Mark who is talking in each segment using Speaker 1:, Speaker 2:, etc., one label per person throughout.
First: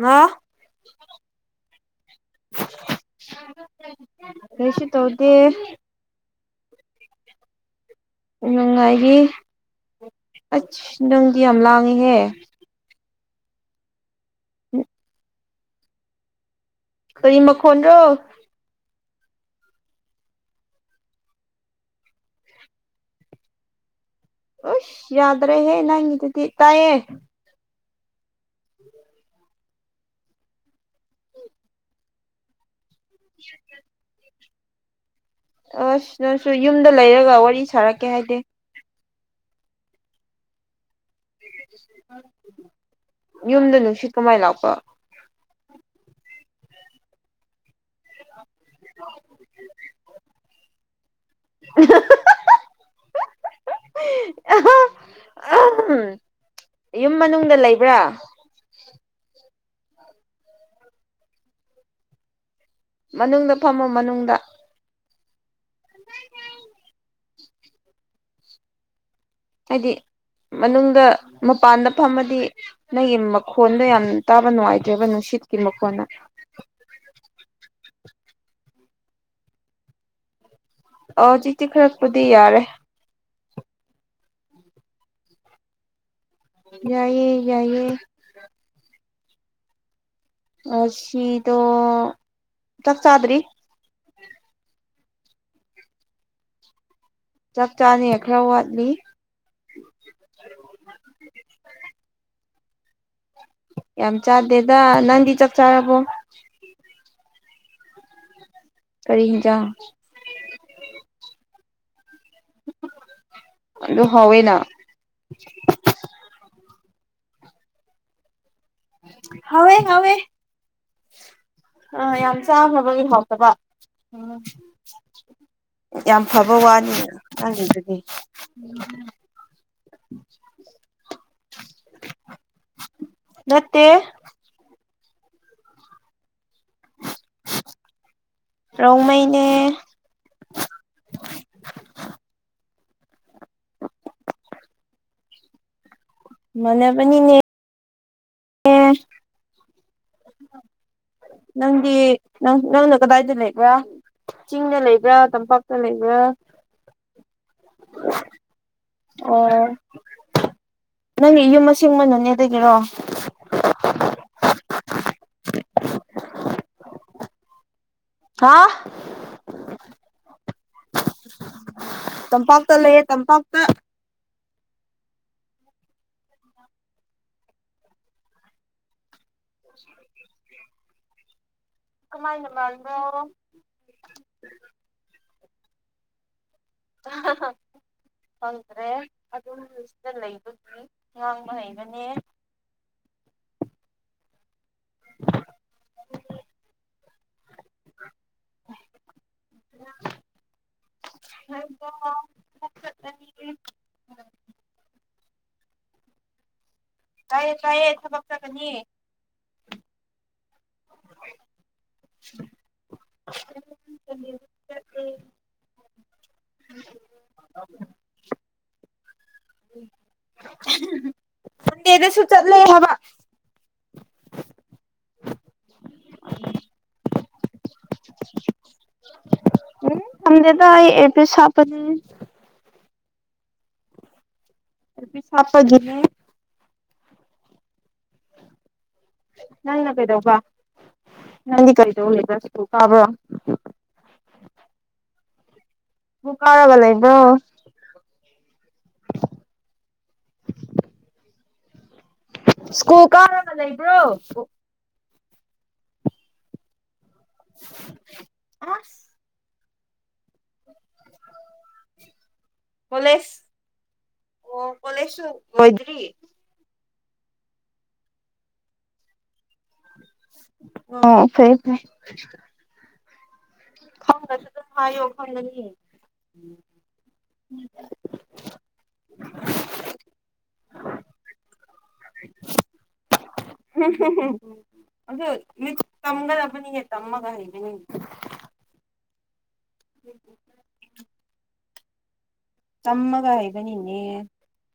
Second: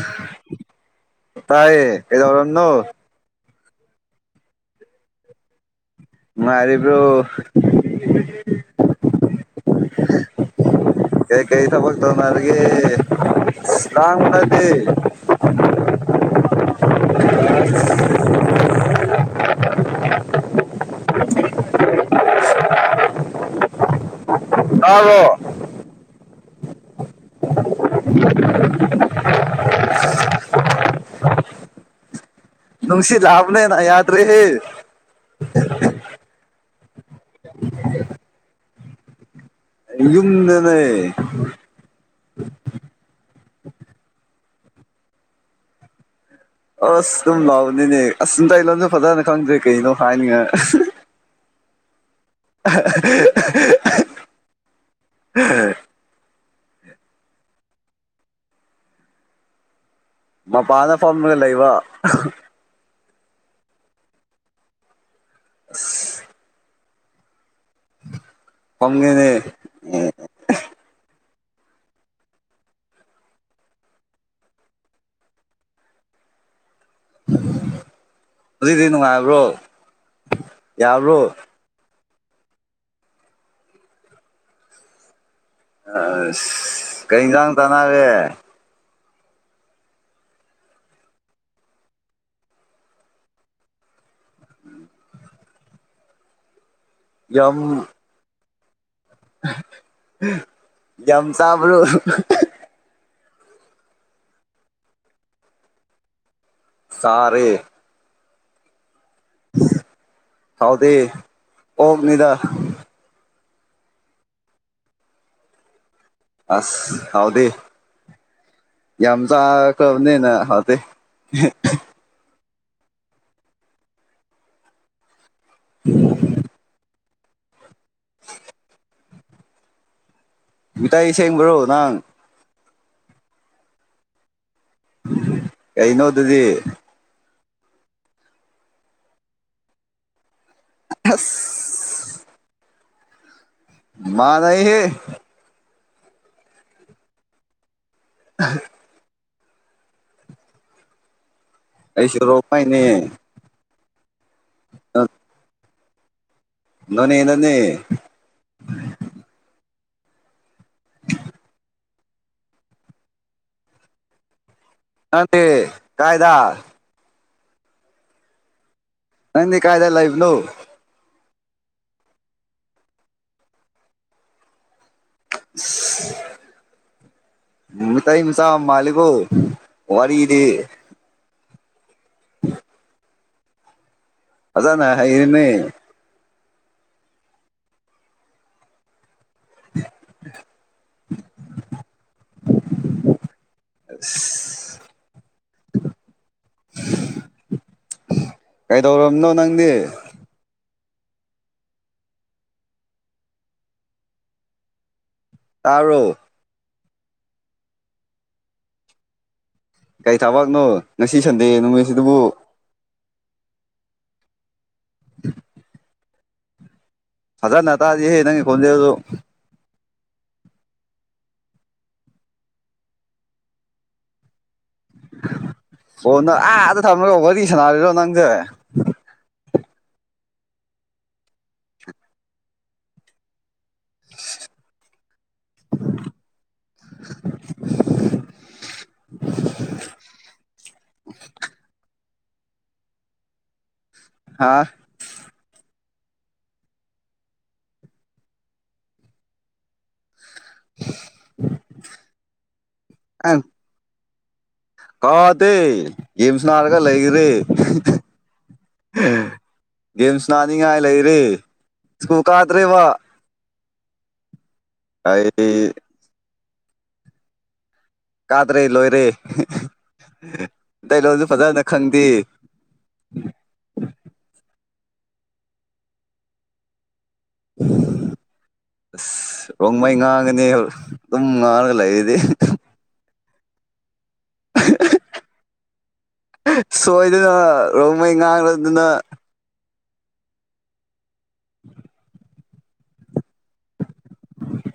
Speaker 1: ꯉꯥ
Speaker 2: ꯇꯥꯏꯌꯦ ꯀꯩꯗꯧꯔꯝꯅꯣ
Speaker 1: ꯀꯩꯁꯨ ꯇꯧꯗꯦ
Speaker 2: ꯅꯨꯡꯉꯥꯏꯔꯤꯕ꯭ꯔꯣ
Speaker 1: ꯅꯨꯡꯉꯥꯏꯔꯤ ꯑꯁ
Speaker 2: ꯀꯩ
Speaker 1: ꯅꯪꯗꯤ ꯌꯥꯝ
Speaker 2: ꯀꯩ ꯊꯕꯛ
Speaker 1: ꯂꯥꯡꯉꯤꯍꯦ
Speaker 2: ꯇꯧꯅꯔꯒꯦ ꯑꯁ ꯂꯥꯡꯕꯗꯤ
Speaker 1: ꯀꯔꯤ ꯃꯈꯣꯟꯔꯣ
Speaker 2: [unintelligible]
Speaker 1: ꯎꯁ
Speaker 2: ꯇꯥꯕ꯭ꯔꯣ
Speaker 1: ꯌꯥꯗ꯭ꯔꯦ ꯍꯦ ꯅꯪꯒꯤꯗꯨꯗꯤ ꯇꯥꯏꯌꯦ [inaudible]
Speaker 2: ꯅꯨꯡꯁꯤꯠ ꯂꯥꯛꯑꯕꯅꯦꯅ ꯌꯥꯗ꯭ꯔꯦꯍꯦ
Speaker 1: ꯑꯣꯁ ꯅꯪꯁꯨ ꯌꯨꯝꯗ ꯂꯩꯔꯒ ꯋꯥꯔꯤ ꯁꯥꯔꯛꯀꯦ ꯍꯥꯏꯗꯦ
Speaker 2: ꯌꯨꯝꯗꯅꯦ
Speaker 1: ꯌꯨꯝꯗ ꯅꯨꯡꯁꯤꯠ ꯀꯃꯥꯏ ꯂꯥꯛꯄ
Speaker 2: ꯑꯁ ꯑꯗꯨꯝ ꯂꯥꯎꯕꯅꯤꯅꯦ ꯑꯁ ꯃꯩꯇꯩ ꯂꯣꯟꯁꯨ ꯐꯖꯅ ꯈꯪꯗ꯭ꯔꯦ ꯀꯩꯅꯣ ꯍꯥꯏꯅꯤꯉꯥꯏ
Speaker 1: [unintelligible]
Speaker 2: [unintelligible]
Speaker 1: ꯑꯍꯥ ꯑꯍꯝ ꯌꯨꯨꯝ ꯃꯅꯨꯡꯗ ꯂꯩꯕ꯭ꯔꯥ
Speaker 2: ꯃꯄꯥꯟꯗ ꯐꯝꯔ ꯂꯩꯕ
Speaker 1: ꯃꯅꯨꯡꯗ ꯐꯝꯃꯣ ꯃꯅꯨꯡꯗ [unintelligible]
Speaker 2: ꯐꯝꯒꯦꯅꯦ
Speaker 1: ꯍꯥꯏꯗꯤ ꯃꯅꯨꯡꯗ ꯃꯄꯥꯟꯗ ꯐꯝꯃꯗꯤ ꯅꯪꯒꯤ ꯃꯈꯣꯟꯗ ꯌꯥꯝ ꯇꯥꯕ ꯅꯨꯡꯉꯥꯏꯇ꯭ꯔꯦꯕ ꯅꯨꯡꯁꯤꯠꯀꯤ ꯃꯈꯣꯟꯅ
Speaker 2: ꯎ ꯍꯧꯖꯤꯛꯗꯤ ꯅꯨꯡꯉꯥꯏꯕ꯭ꯔꯣ ꯌꯥꯕ꯭ꯔꯣ
Speaker 1: ꯑ ꯆꯖꯤꯆꯤ ꯈꯔꯛꯄꯗꯤ ꯌꯥꯔꯦ
Speaker 2: ꯑ
Speaker 1: ꯌꯥꯏꯌꯦ
Speaker 2: ꯀꯩꯗꯥꯡ
Speaker 1: ꯌꯥꯏꯌꯦ
Speaker 2: ꯇꯥꯅꯔꯦ
Speaker 1: ꯑꯁꯤꯤꯗꯣ ꯆꯠ ꯆꯗ꯭ꯔꯤ ꯆꯞ ꯆꯥꯅꯤ ꯈꯔ ꯋꯥꯠꯂꯤ
Speaker 2: ꯝꯁꯕ꯭ꯔꯨ
Speaker 1: ꯌꯥꯝ ꯆꯥꯗꯦꯗ ꯅꯪꯗꯤ ꯆꯞ ꯆꯥꯔꯕꯣ
Speaker 2: ꯇꯔꯦ
Speaker 1: ꯀꯔꯤ ꯍꯖ
Speaker 2: ꯍꯥꯎꯗꯦ ꯑꯣꯛꯅꯤꯗ
Speaker 1: ꯑꯗꯨꯗ ꯍꯅ
Speaker 2: ꯑꯁ ꯍꯥꯎꯗ ꯌꯥꯝꯆꯥ
Speaker 1: ꯍꯥꯎꯋꯦ ꯍꯥꯎꯋꯦ
Speaker 2: ꯀꯅꯤꯅ ꯍ
Speaker 1: ꯆꯥꯅꯕꯒꯤꯍꯥꯎꯇꯕ ꯎꯝ ꯌꯥꯝ ꯐꯕ ꯋꯥꯅꯤ ꯍꯥꯏ ꯑꯗꯨꯗꯤ
Speaker 2: ꯏꯇ ꯏꯁꯒ꯭ꯔꯣ ꯅꯥꯡ
Speaker 1: ꯅꯠꯇꯦ
Speaker 2: ꯀꯩꯅꯣ ꯑꯗꯨꯗꯤ
Speaker 1: ꯔꯣꯡ ꯃꯩꯅꯦ
Speaker 2: ꯑ ꯃꯥꯅ ꯍꯦ
Speaker 1: ꯃꯅ ꯄ ꯅ ꯑꯦꯝ ꯅꯪꯗꯤ
Speaker 2: ꯑꯩꯁꯨ
Speaker 1: ꯅꯪꯅ
Speaker 2: ꯔꯣꯡꯃꯩꯅꯦ
Speaker 1: ꯀꯗꯥꯏꯗ ꯂꯩꯕ꯭ꯔꯥ ꯆꯤꯡꯗ ꯂꯩꯕ꯭ꯔꯥ ꯇꯝꯄꯥꯛꯇ ꯂꯩꯕ꯭ꯔꯥ
Speaker 2: ꯅꯣꯅꯦ ꯌꯦꯅꯟꯅꯦ
Speaker 1: ꯎ ꯅꯪꯒꯤ ꯌꯨꯝ ꯑꯁꯤꯡ ꯃꯅꯨꯅꯦꯗꯒꯤꯔꯣ
Speaker 2: ꯅꯪꯗꯤ ꯀꯥꯏꯗ
Speaker 1: ꯍꯥꯥ
Speaker 2: ꯅꯗꯤ ꯀꯥꯏꯗ ꯂꯩꯥꯏꯕ ꯂꯣ
Speaker 1: ꯇꯝꯄꯥꯛꯇ ꯂꯩꯌꯦꯦ ꯇꯝꯄꯥꯛꯇ
Speaker 2: ꯅꯨ ꯇꯝ ꯁꯥ ꯃꯥꯂꯒꯣ
Speaker 1: [unintelligible] ꯀꯃꯥꯏꯅ ꯃꯥꯜꯅꯣ
Speaker 2: ꯑꯗꯅ ꯍꯅꯦ
Speaker 1: ꯐꯗ꯭ꯔꯦ ꯑꯝ ꯁꯤꯗ ꯂꯩꯕꯒꯤ ꯉꯥꯡꯕ ꯍꯩꯕꯅꯦ
Speaker 2: ꯑ [unintelligible] ꯀꯩꯗꯧꯔꯕꯅꯣ ꯅꯪꯗꯤ
Speaker 1: ꯍ
Speaker 2: ꯇꯔꯨ
Speaker 1: ꯀꯥꯏꯌꯦ ꯀꯥꯏꯌꯦ ꯊꯕꯛ ꯆꯒꯅꯤ
Speaker 2: ꯀꯔꯤ ꯊꯕꯛꯅꯣ ꯉꯁꯤ ꯁꯟꯗꯦ ꯅꯨꯃꯤꯠꯁꯤꯕꯨ
Speaker 1: [unintelligible]
Speaker 2: ꯑ
Speaker 1: ꯎꯝ
Speaker 2: ꯑꯗ ꯅ ꯇ ꯑꯗꯨ ꯌꯦꯦ ꯅꯪ ꯈꯨꯟꯦꯔꯣ
Speaker 1: ꯗꯤꯅꯦꯁꯨ ꯆꯠꯂ ꯍꯕ
Speaker 2: [unintelligible] ꯐꯣꯟꯗꯣ ꯑꯥꯗ ꯊꯝꯃꯒ ꯋꯥꯔꯤ ꯁꯥꯟꯅꯔꯤꯔꯣ ꯅꯪꯁꯦ
Speaker 1: ꯎꯝ ꯁꯝꯗꯦꯗ ꯑꯦ ꯄ ꯁꯄꯅꯤ ꯑꯦꯔꯄꯤꯁ ꯍꯥꯞꯄꯒꯤꯅꯦ
Speaker 2: [unintelligible]
Speaker 1: ꯅꯪꯅ ꯀꯩꯗꯧꯕ ꯅꯪꯗꯤ ꯀꯔꯤꯗꯧꯅꯦꯕꯁꯨ ꯀꯥꯕ꯭ꯔꯣ
Speaker 2: ꯍꯥꯥ
Speaker 1: ꯃꯂ ꯀꯥꯔꯒ ꯂꯩꯕ ꯁ꯭ꯀꯨꯜ
Speaker 2: ꯅꯪ
Speaker 1: ꯀꯥꯔꯒ ꯂꯩꯕ꯭ꯔꯣ
Speaker 2: ꯀꯥꯗꯦ ꯌꯦꯁ ꯅꯥꯔꯒ ꯂꯩꯈ꯭ꯔꯦ
Speaker 1: ꯑꯁ
Speaker 2: ꯒꯦꯝꯁ ꯅꯥꯅꯤꯡꯉꯥꯏ ꯂꯩꯔꯦ ꯁ꯭ꯀꯨꯜ ꯀꯥꯗ꯭ꯔꯦꯕ
Speaker 1: ꯀꯣꯂꯦꯖ ꯑꯣ ꯀꯣꯂꯦꯁꯨ
Speaker 2: ꯑꯩ
Speaker 1: ꯑꯣꯏꯣꯏꯗ꯭ꯔꯤ
Speaker 2: ꯀꯥꯗ꯭ꯔꯦ ꯂꯣꯏꯔꯦ ꯀꯩꯅꯣꯁꯨ
Speaker 1: ꯑꯣ ꯐꯩ
Speaker 2: ꯐꯖꯅ ꯈꯪꯗꯦ
Speaker 1: ꯈꯪꯒꯁꯨ ꯑꯗꯨꯝ ꯍꯥꯏꯌꯣ ꯈꯪꯒꯅꯤ
Speaker 2: ꯑꯁ ꯔꯣꯡꯃꯩ ꯉꯥꯡꯉꯅꯤ ꯑꯗꯨꯝ ꯉꯥꯡꯉꯒ ꯂꯩꯔꯤꯗꯤ
Speaker 1: [unintelligible] ꯑꯗꯨ ꯃꯤ ꯇꯝꯒꯗꯕꯅꯤꯍ ꯇꯝꯃꯒ
Speaker 2: ꯁꯣꯏꯗꯅ
Speaker 1: ꯍꯩꯕꯅꯤ
Speaker 2: ꯔꯣꯡꯃꯩ ꯉꯥꯡꯔꯗꯅ
Speaker 1: ꯎꯝ ꯇꯃꯒ ꯍꯥꯏꯕꯅꯤ ꯏꯅꯦ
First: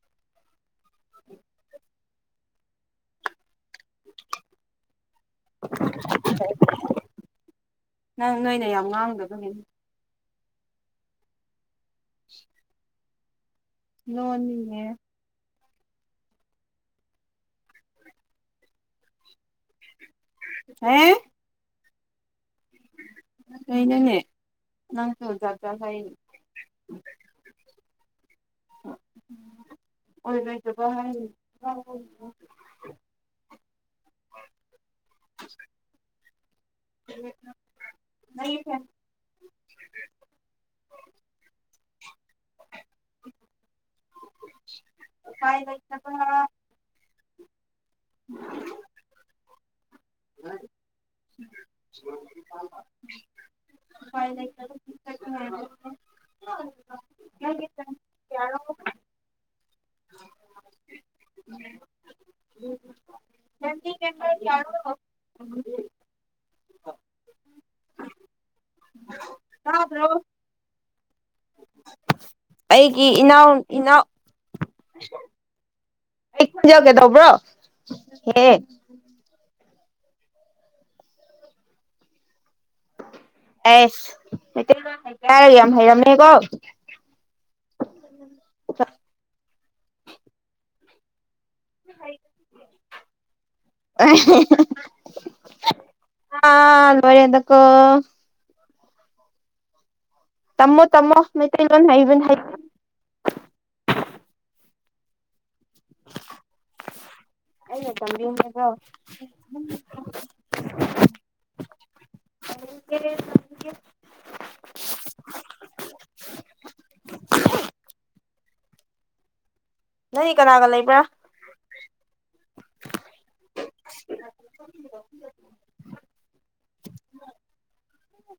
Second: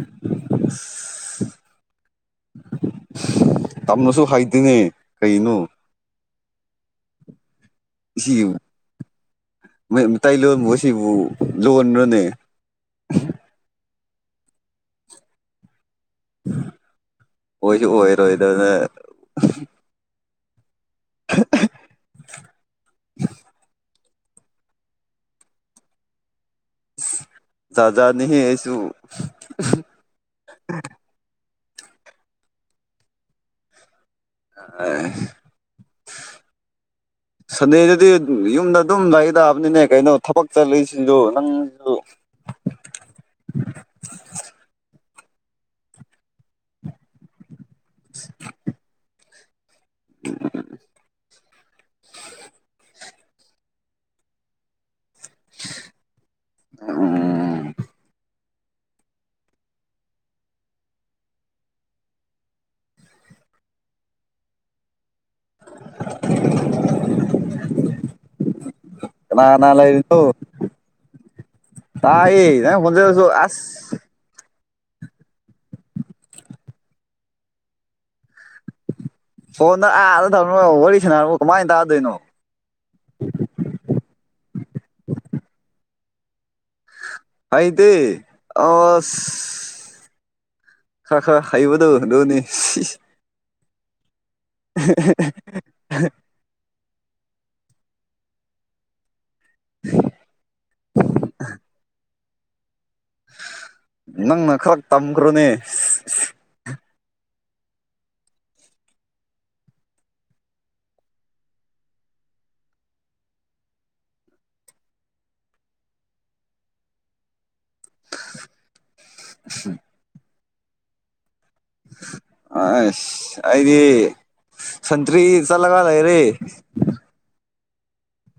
Speaker 2: [unintelligible] ꯇꯝꯅꯁꯨ ꯍꯥꯏꯗꯦꯅꯦ ꯀꯩꯅꯣ
Speaker 1: ꯅꯪ ꯅꯣꯏꯅ ꯌꯥꯝ ꯉꯥꯡꯗꯕꯅꯤ
Speaker 2: ꯇꯥꯏꯂꯣꯟꯕ ꯑꯁꯤꯕꯨ ꯂꯣꯟꯔꯅꯦ
Speaker 1: ꯂꯣꯟꯅꯤꯅꯦ
Speaker 2: ꯑꯣꯏꯣꯏꯁꯨ ꯑꯣꯏꯣꯏꯔꯣ ꯑꯗꯨ
Speaker 1: ꯍꯥꯝ
Speaker 2: [unintelligible]
Speaker 1: ꯀꯩꯅꯣꯅꯦꯍꯦ ꯅꯪꯈ ꯥꯛꯖ ꯍꯥꯏ
Speaker 2: ꯌꯥꯥꯖꯥꯅꯤ ꯑꯩꯁꯨ
Speaker 1: ꯑꯣ
Speaker 2: [unintelligible]
Speaker 1: [unintelligible]
Speaker 2: ꯁꯟꯗꯦꯗꯨꯗꯤ ꯌꯨꯝꯗ ꯑꯗꯨꯝ ꯂꯩꯗ ꯕꯅꯤꯅꯦ ꯀꯩꯅꯣ ꯊꯕꯛ ꯆꯠꯂꯤꯏꯁꯤꯁꯨ ꯅꯪꯁꯨ
Speaker 1: ꯀꯥꯏ ꯂꯩ ꯀꯩ ꯂꯩ
Speaker 2: ꯑꯝ [unintelligible]
Speaker 1: [unintelligible] ꯎꯝ
Speaker 2: ꯀꯥꯅꯥ ꯀꯅꯥ ꯂꯩꯔꯤ
Speaker 1: ꯇꯥꯗ꯭ꯔꯣ
Speaker 2: ꯅꯣ
Speaker 1: ꯑꯩꯒꯤ
Speaker 2: ꯈꯣꯟꯖꯦꯜꯁꯨ
Speaker 1: ꯏꯅꯥꯎ
Speaker 2: ꯑꯁ
Speaker 1: ꯏꯅꯥꯎ ꯖꯒꯦꯗꯧꯕ꯭ꯔꯣ ꯍꯦ
Speaker 2: ꯐꯣꯟꯗ ꯑꯥꯗ ꯊꯝꯅ ꯋꯥꯔꯤ ꯁꯅꯔ ꯀꯃꯥꯏꯅ ꯇꯥꯗꯣꯏꯅꯣ
Speaker 1: ꯑꯦꯁꯇ ꯏꯔ ꯍꯦꯔꯝꯅꯦꯀꯣ
Speaker 2: ꯑꯩꯗꯤ ꯑ ꯍꯥꯏꯕꯗꯧ ꯅꯣꯅꯤ
Speaker 1: [unintelligible]
Speaker 2: [unintelligible]
Speaker 1: ꯌꯥ
Speaker 2: [unintelligible]
Speaker 1: ꯇꯃꯣ ꯇꯃꯣ ꯃ ꯏꯕꯣꯟ ꯍꯥꯏ
Speaker 2: ꯅꯪꯅ ꯈꯔ ꯇꯝꯈ꯭ꯔꯣꯅꯦ
Speaker 1: ꯑꯝꯕꯤ ꯀ
Speaker 2: [inaudible] ꯎ
Speaker 1: ꯀꯥꯒ ꯂꯩꯕ꯭ꯔ
Speaker 2: ꯑ ꯑꯩꯗꯤ ꯁꯇ꯭ꯔꯤ ꯆꯂꯒꯗꯦ ꯔꯦ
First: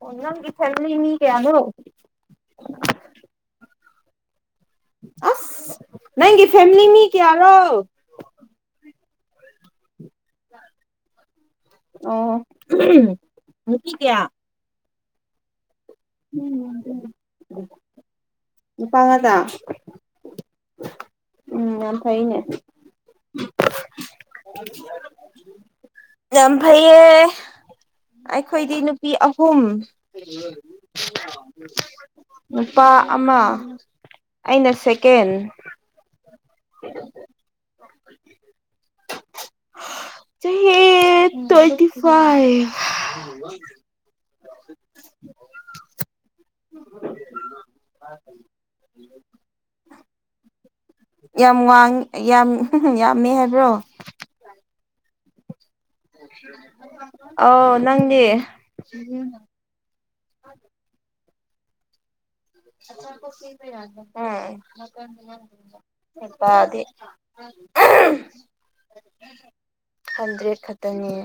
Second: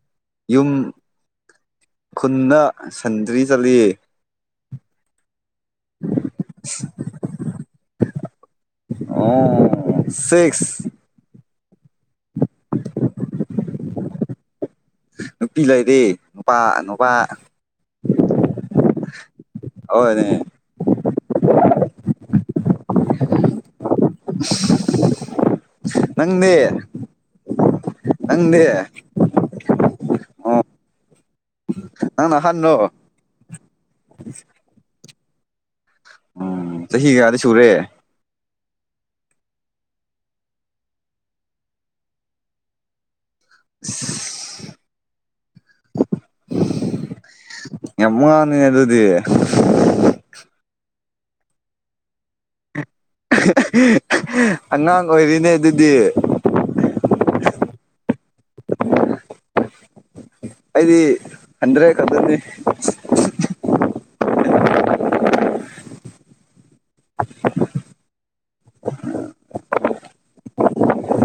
Speaker 1: ꯑꯣ ꯅꯪꯒꯤ
Speaker 2: ꯌꯨꯝ
Speaker 1: ꯐꯦꯃꯤꯂꯤ ꯃꯤ ꯀꯌꯥꯅꯣ
Speaker 2: ꯈꯨꯟꯅ ꯁꯟꯗ꯭ꯔꯤ ꯆꯠꯂꯤ
Speaker 1: ꯑꯁ ꯅꯪꯒꯤ ꯐꯦꯃꯤꯂꯤ ꯃꯤ ꯀꯌꯥꯔꯣ
Speaker 2: ꯑꯣ ꯁꯤꯛꯁ
Speaker 1: ꯑꯣ ꯃ ꯀ ꯀꯌꯥ
Speaker 2: ꯄꯤꯂꯥꯏ ꯗꯤ ꯅꯨꯄꯥ ꯅꯨꯄꯥ
Speaker 1: ꯅꯨꯄꯥ ꯉꯥꯛꯇ
Speaker 2: ꯍꯅꯦ
Speaker 1: ꯎꯝ ꯌꯥꯝ ꯐꯩꯅꯦ
Speaker 2: [inaudible]
Speaker 1: ꯌꯥꯝ
Speaker 2: ꯅꯪꯗꯤ
Speaker 1: ꯐꯩꯌꯦ
Speaker 2: ꯅꯪꯗꯤ
Speaker 1: ꯑꯩꯈꯣꯏꯗꯤ ꯅꯨꯄꯤ ꯑꯍꯨꯝ
Speaker 2: ꯑꯣ ꯅꯪꯅ ꯑꯍꯟꯔꯣ
Speaker 1: ꯅꯨꯄꯥ ꯑꯃ ꯑꯩꯅ ꯁꯦꯀꯦꯟ
Speaker 2: ꯎꯝ ꯆꯍꯤ ꯀꯌꯥꯗꯤ ꯁꯨꯔꯦ
Speaker 1: ꯆꯍꯤ ꯇ꯭ꯋꯦꯟꯇꯤ ꯐꯥꯏꯚ
Speaker 2: ꯑꯁ
Speaker 1: [inaudible]
Speaker 2: ꯌꯥꯝ ꯋꯥꯉꯥꯡꯅꯤ ꯑꯗꯨꯗꯤ
Speaker 1: ꯌꯥꯝ ꯋꯥꯡ ꯌꯥꯝ ꯌꯥꯝꯃꯦ ꯍꯥꯏꯕ꯭ꯔꯣ
Speaker 2: ꯑꯉꯥꯡ ꯑꯣꯏꯔꯤꯅꯦ ꯑꯗꯨ
Speaker 1: ꯑꯥꯎ ꯅꯪꯅꯦ
Speaker 2: ꯑꯩꯗꯤ ꯍꯟꯗ꯭ꯔꯦ ꯀꯗꯅꯤ
Speaker 1: ꯑꯗꯤ
Speaker 2: [inaudible]
Speaker 1: ꯍꯟꯗ꯭ꯔꯦꯠ ꯈꯇꯅꯤꯡꯅꯤ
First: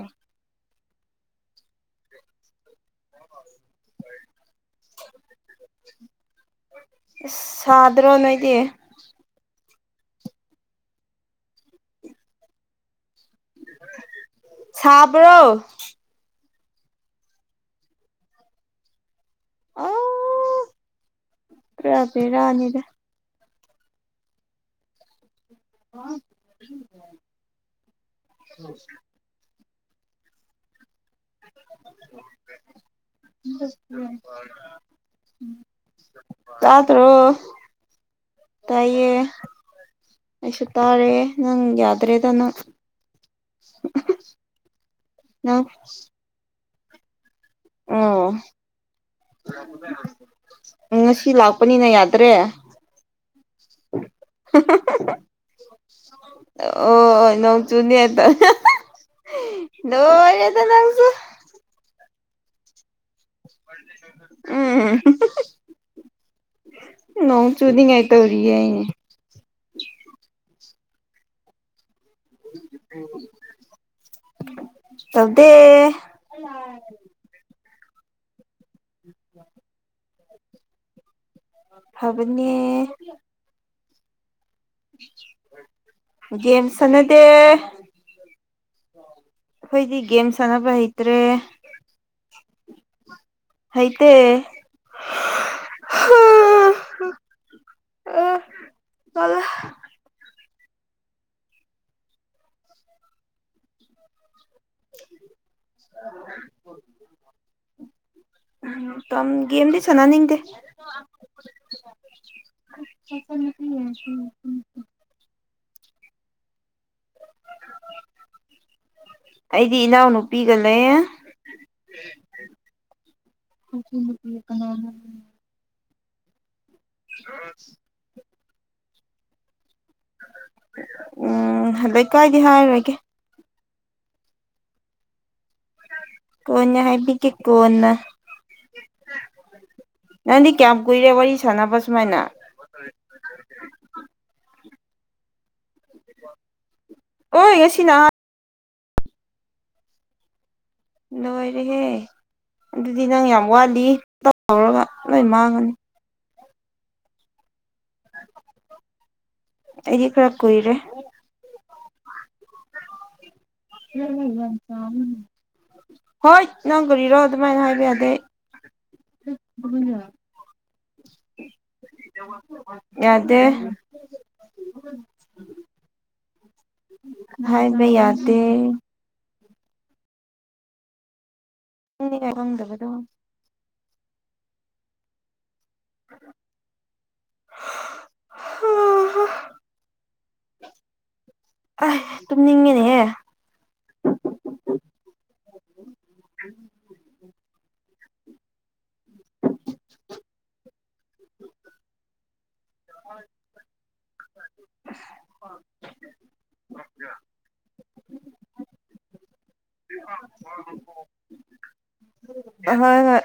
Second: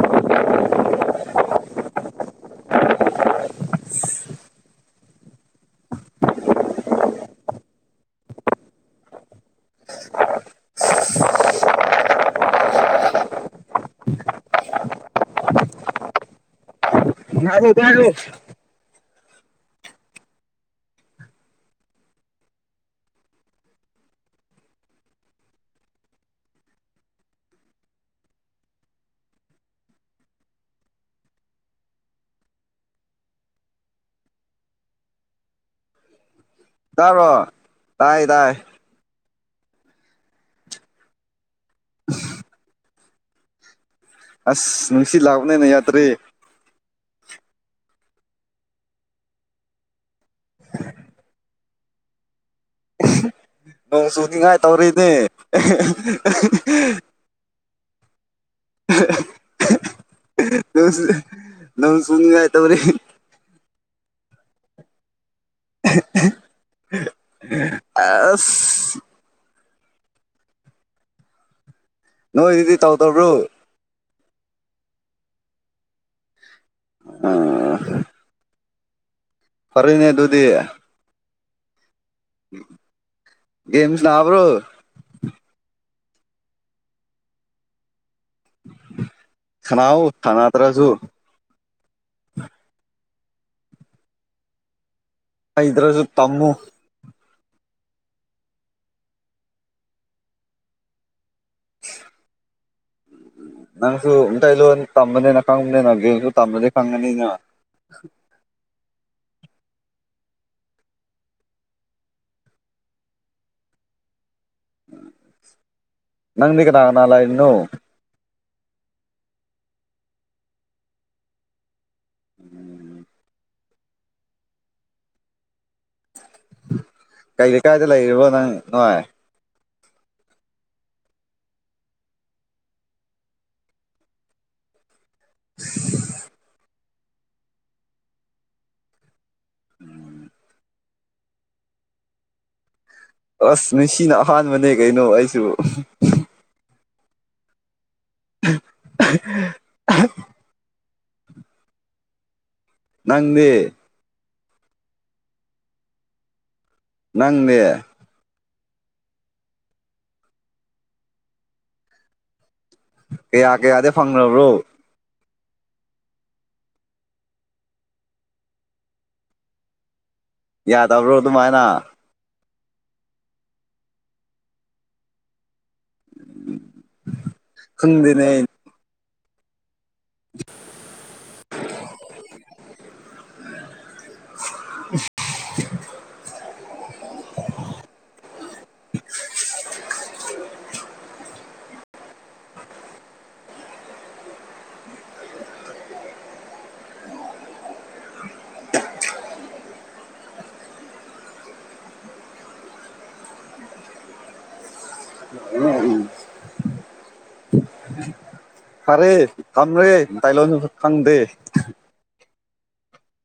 Speaker 2: [inaudible]
Speaker 1: ꯁꯥꯗ꯭ꯔ ꯅꯣꯏꯗꯤ ꯁꯥꯕ꯭ꯔꯣ
Speaker 2: ꯌꯥꯣ
Speaker 1: ꯑ ꯀꯔꯄꯦꯔꯥꯅꯤꯗ ꯑ
Speaker 2: [inaudible]
Speaker 1: ꯁꯝ ꯇꯥꯇ꯭ꯔꯣꯣ
Speaker 2: ꯇꯥꯕ꯭ꯔꯣ ꯇꯥꯏ ꯇꯥꯏ
Speaker 1: ꯇꯏꯌꯦ ꯑꯁꯨ ꯇꯥꯔꯦ ꯅꯪ ꯌꯥꯗ꯭ꯔꯦꯗꯅꯣ
Speaker 2: ꯅꯨꯡꯁꯤ ꯂꯥꯛꯅꯦꯅ ꯌꯥꯗ꯭ꯔꯦ
Speaker 1: ꯑ ꯎꯝ ꯉꯁꯤ ꯂꯥꯛꯄꯅꯤꯅ ꯌꯥꯗ꯭ꯔꯦ
Speaker 2: ꯅꯣꯡ ꯆꯨꯅꯤꯡꯉꯥꯏ ꯇꯧꯔꯤꯅꯦ
Speaker 1: ꯆꯨꯅꯤ ꯗꯗ ꯅꯪꯁꯨ
Speaker 2: ꯁꯅꯤꯡꯉꯥꯏꯇꯧꯔꯤꯦ
Speaker 1: ꯎꯝ
Speaker 2: [inaudible]
Speaker 1: ꯅ ꯆꯨꯗꯤꯤꯡ ꯑꯥꯏ ꯇꯧꯔꯤꯌꯦ
Speaker 2: ꯑꯁ ꯅꯣꯏ ꯏꯗꯤ ꯇꯧ ꯇꯧꯕꯣ
Speaker 1: ꯇꯗ ꯎ
Speaker 2: ꯐꯔꯤꯅꯦ ꯑꯗꯨꯗꯨꯗꯤ
Speaker 1: ꯍꯥꯏꯕꯅꯤ
Speaker 2: ꯒꯦꯝꯁ ꯅꯥꯕ꯭ꯔꯣ
Speaker 1: ꯦꯝꯁ ꯑꯅꯗꯤ ꯑꯩꯈꯣꯏꯗꯤ
Speaker 2: ꯁꯥꯟꯅꯧ
Speaker 1: ꯦꯝ ꯁꯅꯅꯕ
Speaker 2: ꯁꯥꯟꯅꯗ꯭ꯔꯁꯨ
Speaker 1: ꯍꯇ꯭ꯔꯦ ꯑꯥꯏꯗ
Speaker 2: ꯍꯗ꯭ꯔꯁꯨ ꯇꯝꯃꯨ
Speaker 1: ꯎ ꯍꯂꯣ
Speaker 2: ꯅꯪꯁꯨ ꯀꯂꯣ ꯇꯝꯕꯅꯤꯅ ꯈꯪꯕꯅꯤꯅ ꯒꯦꯁꯨ ꯇꯝꯕꯅꯤ ꯈꯪꯉꯅꯤꯅ
Speaker 1: ꯀ ꯦꯦꯝꯗꯤ ꯁꯅꯥꯅꯤꯡꯗꯦ ꯎꯝ
Speaker 2: ꯅꯪꯅꯤ ꯀꯅꯥ ꯅ ꯂꯩ ꯏꯅꯣ
Speaker 1: ꯑꯩꯗꯤ ꯏꯅꯥꯎꯅꯨꯄꯤꯒꯅꯦ ꯑ
Speaker 2: ꯀꯩ ꯂꯩ ꯀꯥꯏꯗ ꯂꯩꯔꯤꯕꯣ ꯅꯪ ꯅꯨꯡꯉꯥꯏ
Speaker 1: ꯎꯝ ꯑꯗꯩ ꯀꯥꯏꯗꯤ ꯍꯥꯏꯔꯒꯦ ꯀꯅ ꯍꯥꯏꯕꯤ ꯀ ꯀꯅ ꯅꯗꯤ ꯀꯌꯥꯝ ꯀꯔ ꯄ ꯁꯥꯟ ꯄ ꯁꯃꯥꯏꯅ
Speaker 2: ꯑꯁ ꯅꯨꯡꯁꯤꯅ ꯑꯍꯥꯟꯕꯅꯦ ꯀꯩꯅꯣ ꯑꯩꯁꯨ
Speaker 1: ꯑꯣ ꯉꯁꯤꯅ
Speaker 2: [inaudible]
Speaker 1: ꯂꯣꯏꯔꯦꯍꯦ ꯑꯗꯨꯗꯤ ꯅꯪ ꯌꯥꯝ
Speaker 2: ꯅꯪꯗꯤ
Speaker 1: ꯋꯥꯠꯂꯤ ꯇꯧꯔꯒ ꯂꯣꯏ ꯃꯥꯡꯒꯅꯤ
Speaker 2: ꯅꯪꯅꯦ
Speaker 1: ꯑꯩꯗꯤ ꯈꯔ ꯀꯔꯦ
Speaker 2: ꯀꯌꯥ ꯀꯌꯥꯗꯤ ꯐꯪꯕ꯭ꯔꯣ
Speaker 1: ꯍꯣꯏ ꯅꯪ ꯀꯔꯤꯔꯣ ꯑꯗꯨꯃꯥꯏꯅ ꯍꯥꯏꯕ ꯌꯥꯗꯦ
Speaker 2: ꯌꯥꯗꯕ꯭ꯔꯣ ꯑꯗꯨꯃꯥꯏꯅ
Speaker 1: ꯌꯥꯗꯦ
Speaker 2: ꯎꯝ
Speaker 1: ꯍꯥꯏ ꯃ ꯌꯥꯗ
Speaker 2: [inaudible]
Speaker 1: ꯪꯗꯕꯗꯣ
Speaker 2: ꯑ
Speaker 1: [inaudible] ꯑ ꯇꯨꯝꯅꯤꯡꯉꯤꯅꯦꯍꯦ
Speaker 2: ꯎ
Speaker 1: [inaudible]
Speaker 2: ꯈꯔꯦ ꯊꯝ ꯔꯦ ꯇꯥꯏ ꯂꯣꯅ ꯈꯪꯗꯦ
Speaker 1: ꯍꯣꯏ ꯍꯣꯏ